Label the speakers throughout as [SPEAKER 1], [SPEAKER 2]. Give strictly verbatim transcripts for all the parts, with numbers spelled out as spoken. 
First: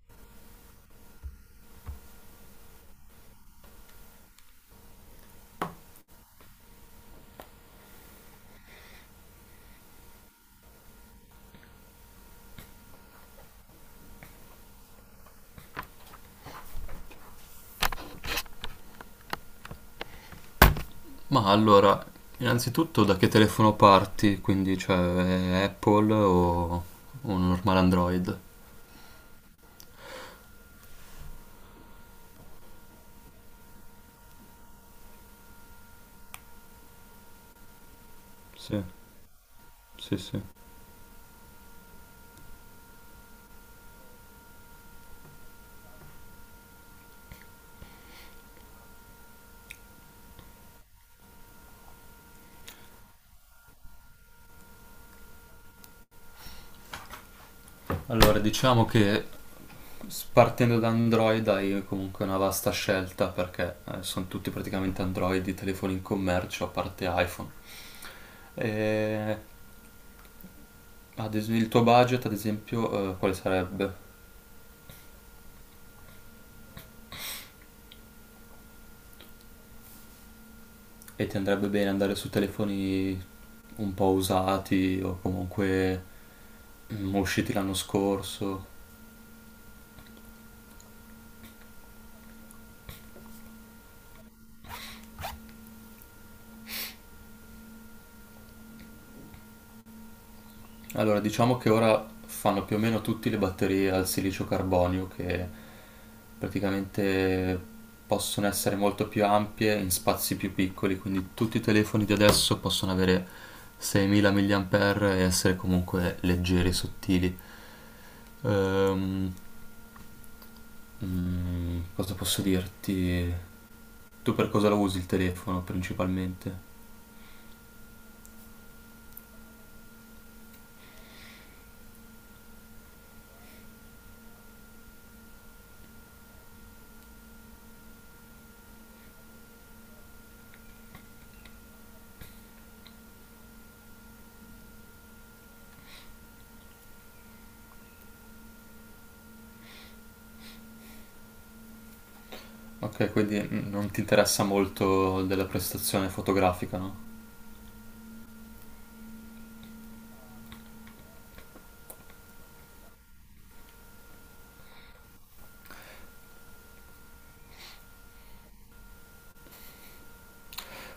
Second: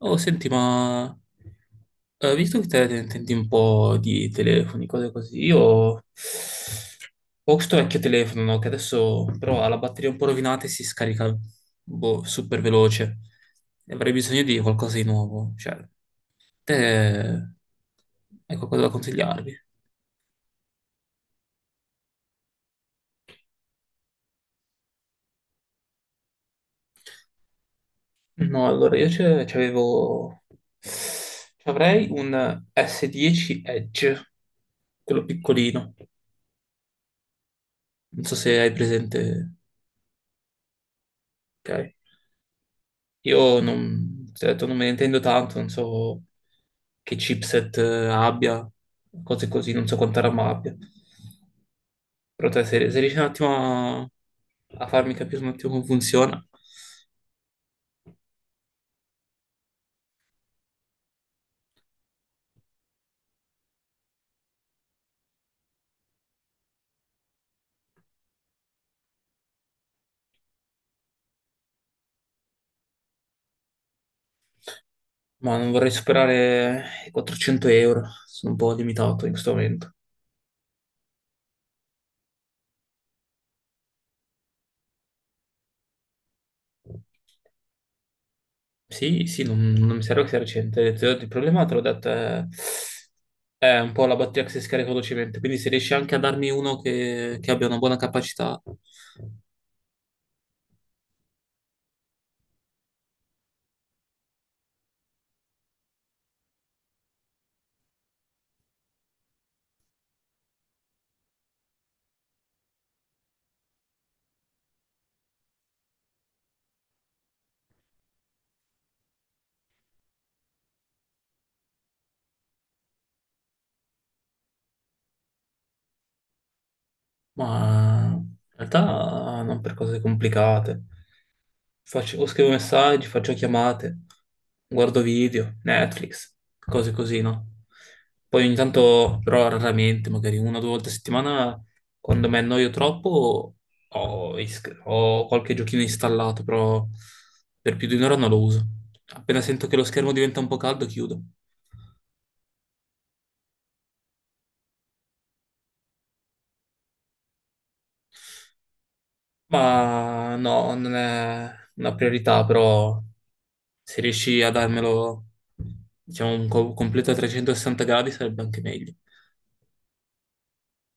[SPEAKER 1] Oh, senti, ma eh, visto che te ne intendi un po' di telefoni, cose così, io ho questo vecchio telefono, no, Che adesso però ha la batteria un po' rovinata e si scarica boh, super veloce. E avrei bisogno di qualcosa di nuovo. Cioè, te hai qualcosa da consigliarmi?
[SPEAKER 2] Ma allora, innanzitutto da che telefono parti? Quindi, cioè, è Apple o un normale Android?
[SPEAKER 1] No, allora io c'è- c'avevo... Avrei un S dieci Edge, quello piccolino. Non so se hai
[SPEAKER 2] Sì,
[SPEAKER 1] presente,
[SPEAKER 2] sì, sì.
[SPEAKER 1] ok? Io non, ti ho detto, non me ne intendo tanto, non so che chipset eh, abbia, cose così, non so quanta RAM abbia. Però te, se, se riesci un attimo a, a farmi capire un attimo come funziona,
[SPEAKER 2] Allora, diciamo che s- partendo da Android hai comunque una vasta scelta perché eh, sono tutti praticamente Android i telefoni in commercio, a parte iPhone. E, ad es- il tuo budget, ad esempio, eh, quale sarebbe?
[SPEAKER 1] ma non vorrei superare i quattrocento euro, sono un po' limitato in questo momento.
[SPEAKER 2] E ti andrebbe bene andare su telefoni un po' usati o comunque mm, usciti l'anno scorso?
[SPEAKER 1] Sì, sì, non, non mi serve che sia recente. Te l'ho- detto, Il problema te l'ho detto è, è un po' la batteria che si scarica velocemente. Quindi se riesci anche a darmi uno che, che abbia una buona capacità.
[SPEAKER 2] Allora, diciamo che ora fanno più o meno tutte le batterie al silicio carbonio che praticamente possono essere molto più ampie in spazi più piccoli, quindi tutti i telefoni di adesso possono avere seimila mAh e essere comunque leggeri e sottili. Ehm, mm, cosa posso dirti? Tu per cosa lo usi il telefono principalmente?
[SPEAKER 1] Ma in realtà non per cose complicate. Faccio- scrivo messaggi, faccio chiamate, guardo video, Netflix, cose così, no? Poi ogni tanto, però raramente, magari una o due volte a settimana, quando mi annoio troppo, ho, is- ho qualche giochino installato, però per più di un'ora non lo uso. Appena sento che lo schermo diventa un po' caldo, chiudo.
[SPEAKER 2] Ok, quindi mm, non ti interessa molto della prestazione fotografica, no?
[SPEAKER 1] Ma no, non è una priorità, però se riesci a darmelo, diciamo, un co- completo a trecentosessanta gradi sarebbe anche meglio.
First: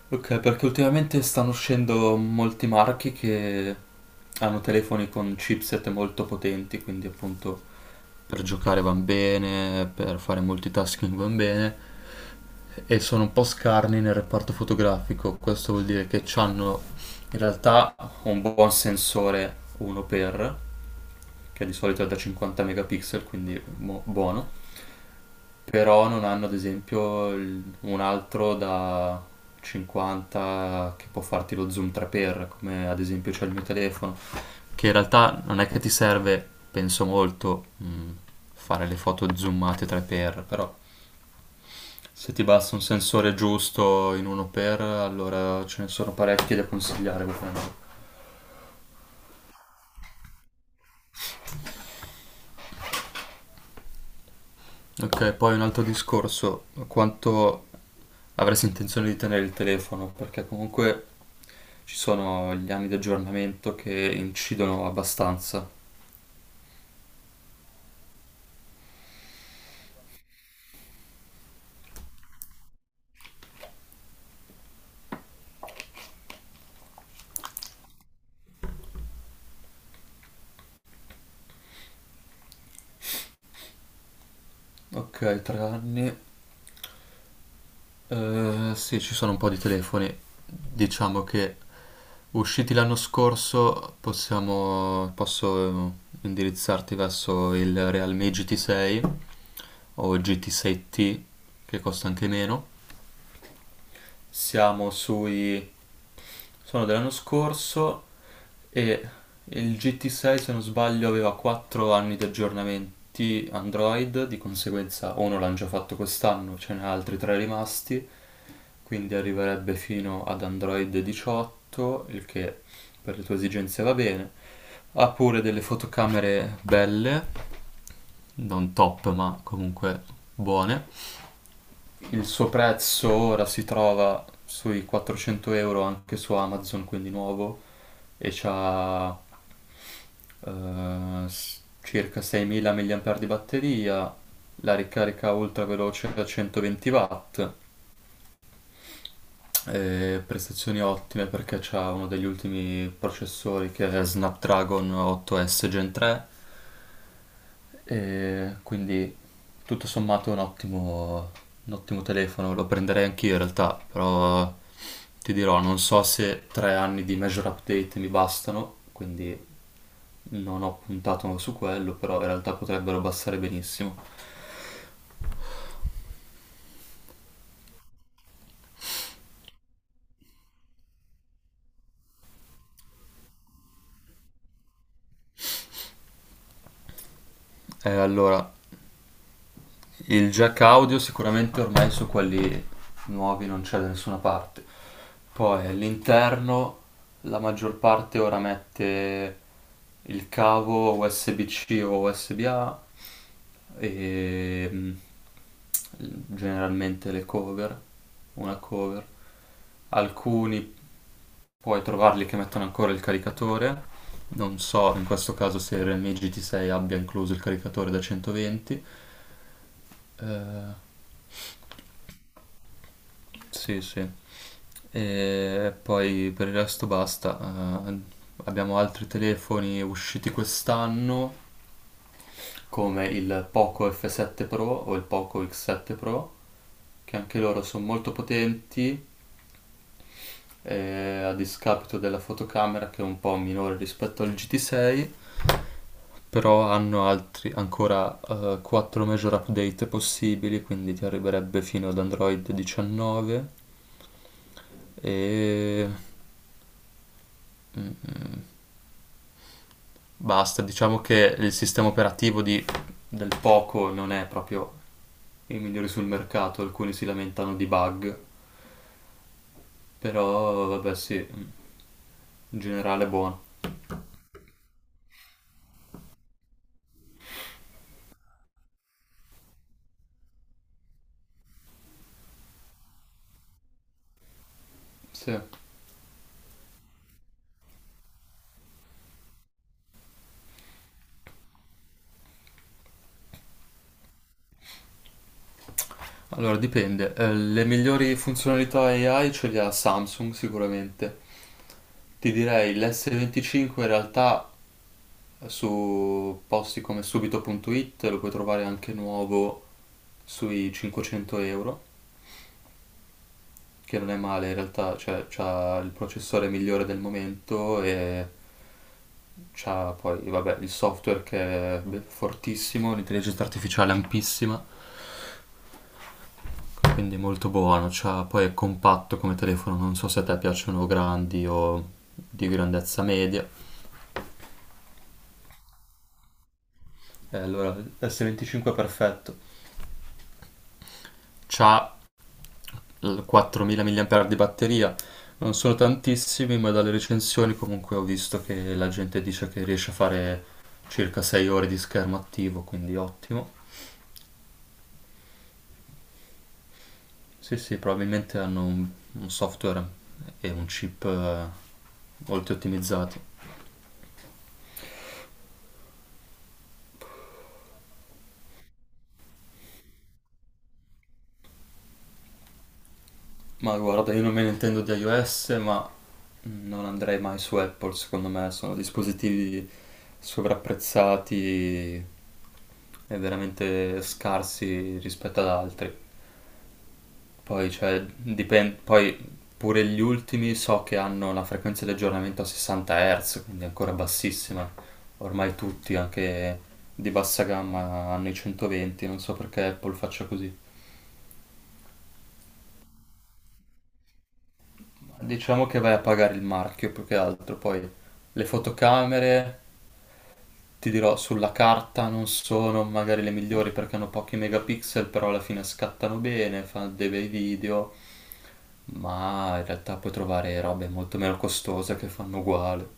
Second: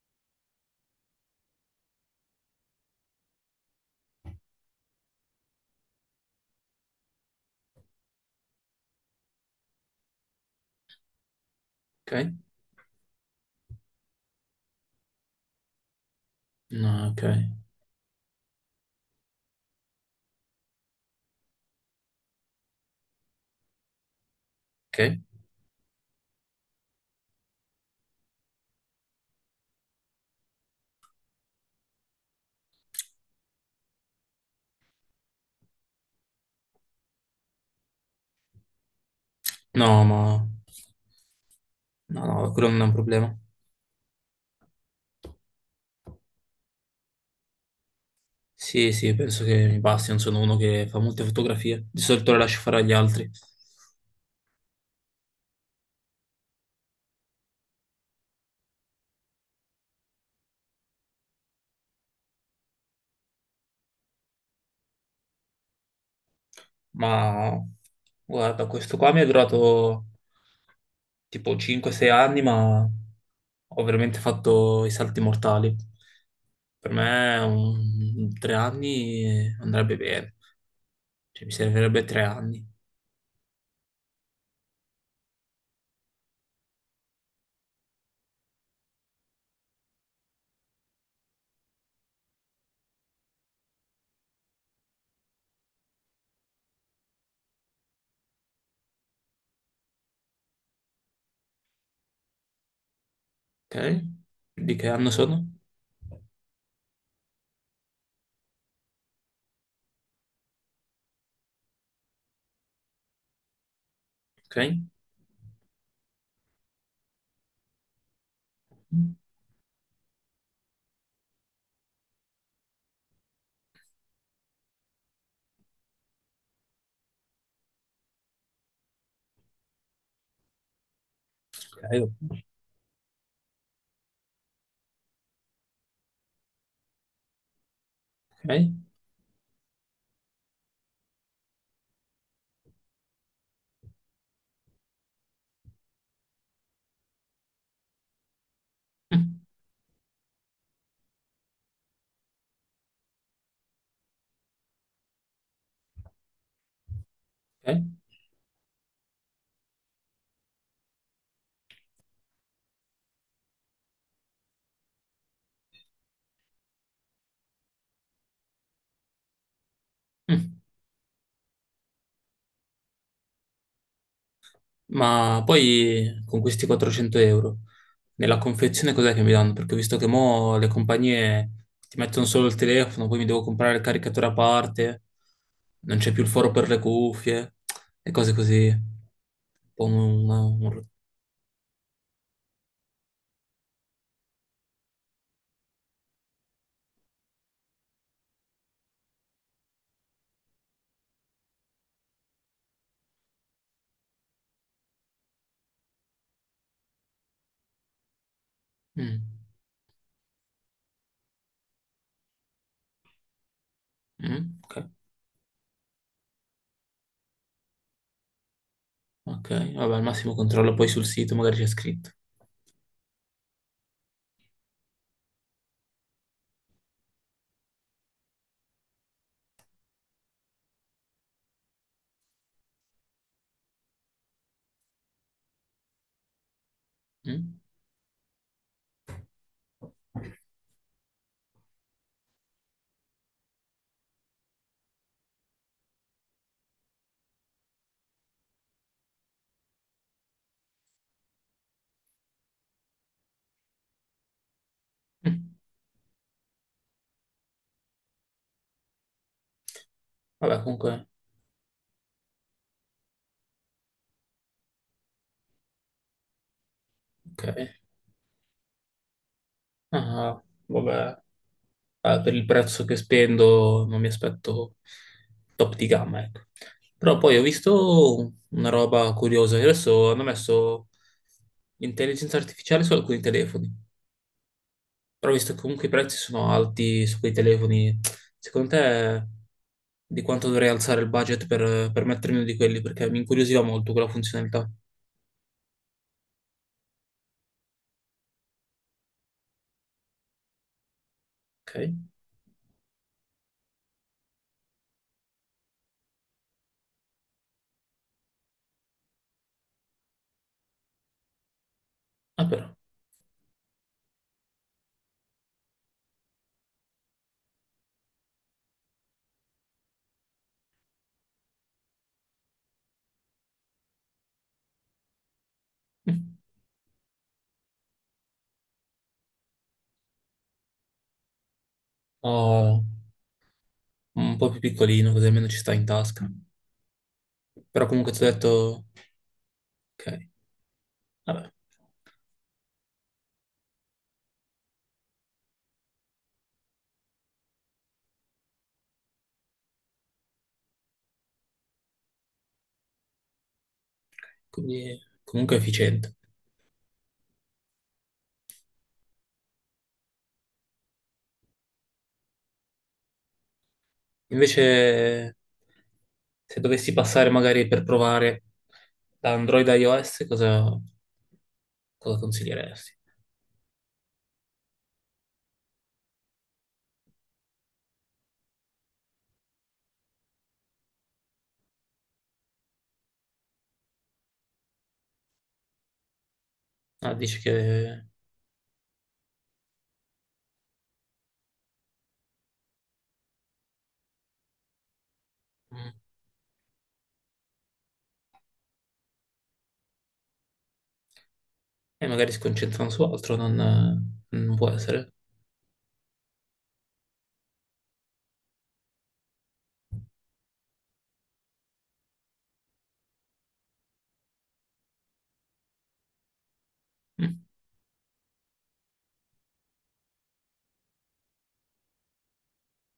[SPEAKER 2] Ok, perché ultimamente stanno uscendo molti marchi che hanno telefoni con chipset molto potenti, quindi appunto per giocare van bene, per fare multitasking van bene,
[SPEAKER 1] Ok?
[SPEAKER 2] e sono un po' scarni nel reparto fotografico. Questo vuol dire che hanno
[SPEAKER 1] No, ok.
[SPEAKER 2] in realtà un buon sensore uno x, che di solito è da cinquanta megapixel, quindi mo- buono,
[SPEAKER 1] Ok?
[SPEAKER 2] però non hanno ad esempio il- un altro da cinquanta che può farti lo zoom tre x, come ad esempio c'è il mio telefono, che in realtà non è che ti serve, penso molto, mh, fare le foto zoomate
[SPEAKER 1] No, ma...
[SPEAKER 2] tre x, però
[SPEAKER 1] No,
[SPEAKER 2] se ti
[SPEAKER 1] no, quello
[SPEAKER 2] basta
[SPEAKER 1] non
[SPEAKER 2] un
[SPEAKER 1] è un
[SPEAKER 2] sensore
[SPEAKER 1] problema.
[SPEAKER 2] giusto in uno x, allora ce ne sono parecchi da consigliare ovviamente.
[SPEAKER 1] Sì, sì, penso che mi basti, non sono uno che fa molte fotografie. Di solito le lascio fare agli altri.
[SPEAKER 2] Ok, poi un altro discorso, quanto avresti intenzione di tenere il telefono, perché comunque ci sono gli anni di aggiornamento che incidono abbastanza.
[SPEAKER 1] Ma guarda, questo qua mi è durato tipo cinque sei anni, ma ho veramente fatto i salti mortali. Per me un... tre anni andrebbe bene. Cioè, mi servirebbe tre anni.
[SPEAKER 2] Ok, tre anni. Eh, sì, ci sono un po' di telefoni. Diciamo che usciti l'anno scorso possiamo, posso eh, indirizzarti verso il Realme G T sei o G T sei T, che costa anche meno.
[SPEAKER 1] Ok? Di che
[SPEAKER 2] Siamo
[SPEAKER 1] anno sono?
[SPEAKER 2] sui Sono dell'anno scorso e il G T sei, se non sbaglio, aveva quattro anni di aggiornamenti Android, di
[SPEAKER 1] Ok?
[SPEAKER 2] conseguenza uno l'hanno già fatto quest'anno, ce n'è altri tre rimasti, quindi arriverebbe fino ad Android diciotto, il che per le tue esigenze va bene. Ha pure delle fotocamere belle, non top, ma comunque buone. Il
[SPEAKER 1] Ok,
[SPEAKER 2] suo prezzo ora si trova sui quattrocento euro anche su Amazon, quindi nuovo, e
[SPEAKER 1] ok.
[SPEAKER 2] c'ha eh, s- circa seimila mAh di batteria, la ricarica ultra veloce da centoventi watt,
[SPEAKER 1] Mm.
[SPEAKER 2] e prestazioni ottime perché c'ha uno degli ultimi processori, che è Snapdragon otto S Gen tre.
[SPEAKER 1] Ok?
[SPEAKER 2] E quindi tutto sommato è un ottimo, un ottimo telefono, lo prenderei anch'io in realtà, però ti dirò, non so se tre anni di major update mi bastano, quindi
[SPEAKER 1] Mm.
[SPEAKER 2] non ho puntato su quello, però in realtà potrebbero bastare benissimo.
[SPEAKER 1] Ma poi con questi quattrocento euro nella confezione cos'è che mi danno? Perché ho visto che mo le compagnie ti mettono solo il telefono, poi mi devo comprare il caricatore a parte, non c'è più il foro per le cuffie
[SPEAKER 2] Eh,
[SPEAKER 1] e cose
[SPEAKER 2] allora,
[SPEAKER 1] così. Un po'
[SPEAKER 2] il
[SPEAKER 1] una-
[SPEAKER 2] jack
[SPEAKER 1] un-
[SPEAKER 2] audio sicuramente ormai su quelli nuovi non c'è da nessuna parte. Poi all'interno la maggior parte ora mette il cavo U S B-C o U S B-A e mm, generalmente le cover, una cover.
[SPEAKER 1] mm.
[SPEAKER 2] Alcuni puoi trovarli che mettono ancora il caricatore. Non
[SPEAKER 1] Mm, Ok,
[SPEAKER 2] so in questo caso se il Realme G T sei abbia incluso il caricatore da centoventi.
[SPEAKER 1] ok, vabbè, al massimo
[SPEAKER 2] Eh,
[SPEAKER 1] controllo poi sul sito, magari c'è scritto.
[SPEAKER 2] Sì, sì. E poi per il resto basta. Eh, abbiamo altri telefoni usciti quest'anno, come il Poco F sette Pro o il Poco X sette Pro, che anche
[SPEAKER 1] Mm?
[SPEAKER 2] loro sono molto potenti, eh, a discapito della fotocamera, che è un po' minore rispetto al G T sei, però hanno altri, ancora quattro major update possibili, quindi ti arriverebbe fino ad Android diciannove,
[SPEAKER 1] Mm.
[SPEAKER 2] e mm, basta,
[SPEAKER 1] Vabbè,
[SPEAKER 2] diciamo
[SPEAKER 1] comunque,
[SPEAKER 2] che il sistema operativo di- del Poco non è proprio il migliore sul mercato, alcuni si
[SPEAKER 1] ok.
[SPEAKER 2] lamentano di bug,
[SPEAKER 1] Ah,
[SPEAKER 2] però vabbè sì,
[SPEAKER 1] vabbè.
[SPEAKER 2] in
[SPEAKER 1] eh, per il prezzo che
[SPEAKER 2] generale è buono.
[SPEAKER 1] spendo non mi aspetto top di gamma, ecco. Però poi ho visto una roba curiosa, che adesso hanno messo l'intelligenza artificiale su alcuni telefoni, però
[SPEAKER 2] Sì.
[SPEAKER 1] visto che comunque i prezzi sono alti su quei telefoni, secondo te di quanto dovrei alzare il budget per, per mettermi uno di quelli? Perché mi incuriosiva molto quella funzionalità.
[SPEAKER 2] Allora dipende, Eh, le migliori funzionalità A I ce le ha Samsung sicuramente.
[SPEAKER 1] Ok?
[SPEAKER 2] Ti direi l'S venticinque, in realtà su posti come subito.it lo puoi trovare anche nuovo sui cinquecento euro,
[SPEAKER 1] Ah, però.
[SPEAKER 2] che non è male in realtà, cioè c'ha il processore migliore del momento e c'ha poi, vabbè, il software che è be- fortissimo, l'intelligenza artificiale ampissima,
[SPEAKER 1] Mm.
[SPEAKER 2] quindi molto buono, c'ha, poi è compatto come telefono, non so se a te piacciono grandi o
[SPEAKER 1] Ho
[SPEAKER 2] di grandezza media,
[SPEAKER 1] un po' più piccolino, così almeno ci sta in tasca.
[SPEAKER 2] e allora
[SPEAKER 1] Però comunque ti ho
[SPEAKER 2] S venticinque è
[SPEAKER 1] detto,
[SPEAKER 2] perfetto.
[SPEAKER 1] ok. Vabbè,
[SPEAKER 2] C'ha l- quattromila mAh di batteria. Non sono tantissimi, ma dalle recensioni comunque ho visto che la gente dice che riesce a fare circa sei ore di schermo attivo, quindi ottimo.
[SPEAKER 1] quindi comunque è efficiente.
[SPEAKER 2] Sì, sì, probabilmente hanno un, un software e un chip eh, molto ottimizzati.
[SPEAKER 1] Invece, se dovessi passare magari per provare da Android a iOS, cosa, cosa consiglieresti?
[SPEAKER 2] Ma guarda, io non me ne intendo di iOS, ma non andrei mai su Apple, secondo me sono dispositivi sovrapprezzati e veramente scarsi rispetto ad altri.
[SPEAKER 1] Ah, dici
[SPEAKER 2] Poi, cioè,
[SPEAKER 1] che
[SPEAKER 2] dipende, poi pure gli ultimi so che hanno la frequenza di aggiornamento a sessanta Hz, quindi ancora bassissima. Ormai
[SPEAKER 1] mm,
[SPEAKER 2] tutti, anche di bassa gamma, hanno i centoventi, non so perché Apple faccia così.
[SPEAKER 1] eh, magari si concentrano su altro, non, non può essere.
[SPEAKER 2] Diciamo che vai a pagare il marchio più che altro, poi le fotocamere, ti dirò, sulla carta non sono magari le migliori perché hanno pochi megapixel, però alla fine scattano bene, fanno dei bei
[SPEAKER 1] Mm.
[SPEAKER 2] video, ma in realtà puoi trovare robe molto meno costose che fanno uguale.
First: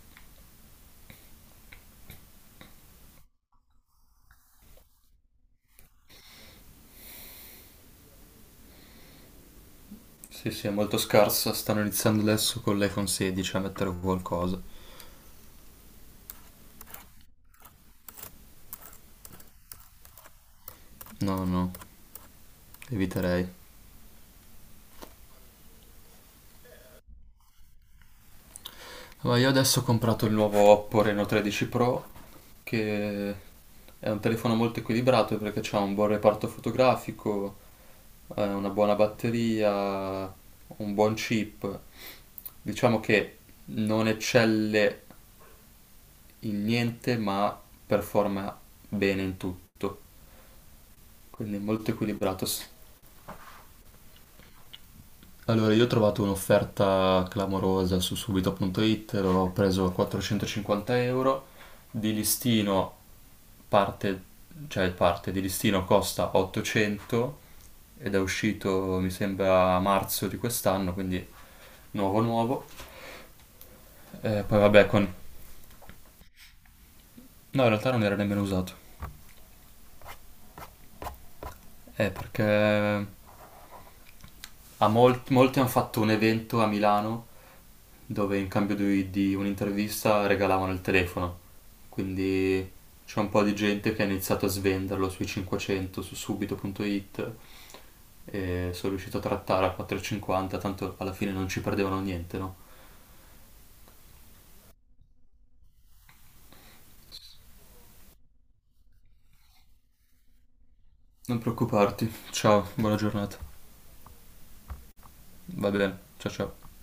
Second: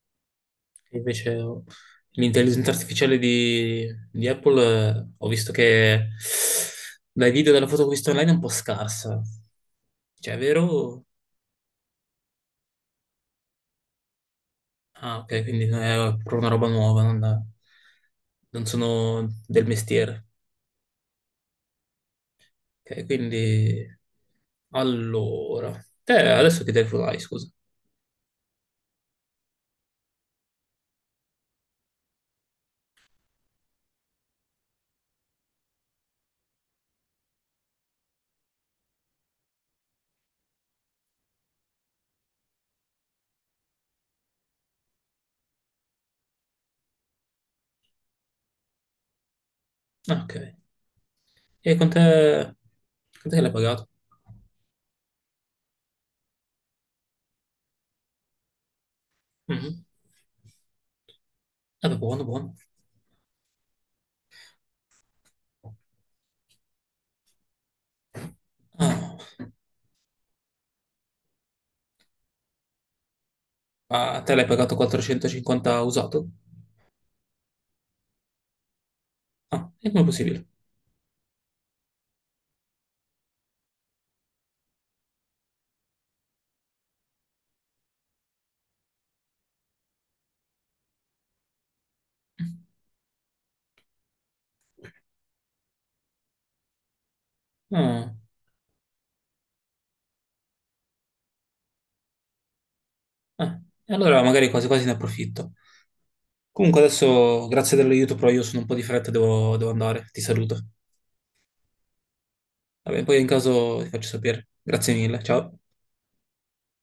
[SPEAKER 1] Invece oh, l'intelligenza artificiale di, di Apple, eh, ho visto che dai video e dalla foto che ho visto online è un po' scarsa. Cioè, è
[SPEAKER 2] Sì, sì, è molto
[SPEAKER 1] vero?
[SPEAKER 2] scarsa. Stanno iniziando adesso con l'iPhone sedici a mettere qualcosa.
[SPEAKER 1] Ah, ok, quindi non è proprio una roba nuova, non, non sono del mestiere.
[SPEAKER 2] No, no,
[SPEAKER 1] Ok,
[SPEAKER 2] eviterei.
[SPEAKER 1] quindi... Allora... Te adesso che telefono hai, scusa?
[SPEAKER 2] Ma io adesso ho comprato il nuovo Oppo Reno tredici Pro, che è un telefono molto equilibrato perché c'ha un buon reparto fotografico, eh, una buona batteria, un buon chip. Diciamo che non eccelle in niente, ma performa bene in tutto.
[SPEAKER 1] Ah, ok.
[SPEAKER 2] Quindi è
[SPEAKER 1] E con
[SPEAKER 2] molto
[SPEAKER 1] te...
[SPEAKER 2] equilibrato.
[SPEAKER 1] Quant'è che l'hai pagato?
[SPEAKER 2] Allora, io ho trovato un'offerta clamorosa su subito.it, l'ho
[SPEAKER 1] Mhm.
[SPEAKER 2] preso a quattrocentocinquanta euro,
[SPEAKER 1] Eh, beh,
[SPEAKER 2] di
[SPEAKER 1] buono, buono.
[SPEAKER 2] listino parte, cioè parte di listino costa ottocento ed è uscito mi
[SPEAKER 1] Ah,
[SPEAKER 2] sembra a marzo di quest'anno, quindi nuovo nuovo.
[SPEAKER 1] ma te
[SPEAKER 2] Eh,
[SPEAKER 1] l'hai
[SPEAKER 2] poi
[SPEAKER 1] pagato
[SPEAKER 2] vabbè, con... no,
[SPEAKER 1] quattrocentocinquanta usato?
[SPEAKER 2] in realtà non era nemmeno usato.
[SPEAKER 1] Ah, e come è possibile?
[SPEAKER 2] Eh, perché A molt- molti hanno fatto un evento a Milano dove in cambio di, di un'intervista regalavano il telefono. Quindi c'è un po' di gente che ha iniziato a svenderlo sui cinquecento, su subito.it,
[SPEAKER 1] Ah,
[SPEAKER 2] e sono riuscito a trattare a quattro e cinquanta, tanto alla fine non ci perdevano niente, no?
[SPEAKER 1] eh, e allora magari quasi quasi ne approfitto. Comunque adesso, grazie dell'aiuto, però io sono un po' di fretta, devo, devo andare. Ti saluto.
[SPEAKER 2] Non preoccuparti. Ciao,
[SPEAKER 1] Va
[SPEAKER 2] buona
[SPEAKER 1] bene, poi in
[SPEAKER 2] giornata.
[SPEAKER 1] caso ti faccio sapere. Grazie mille, ciao.
[SPEAKER 2] Va bene. Ciao ciao.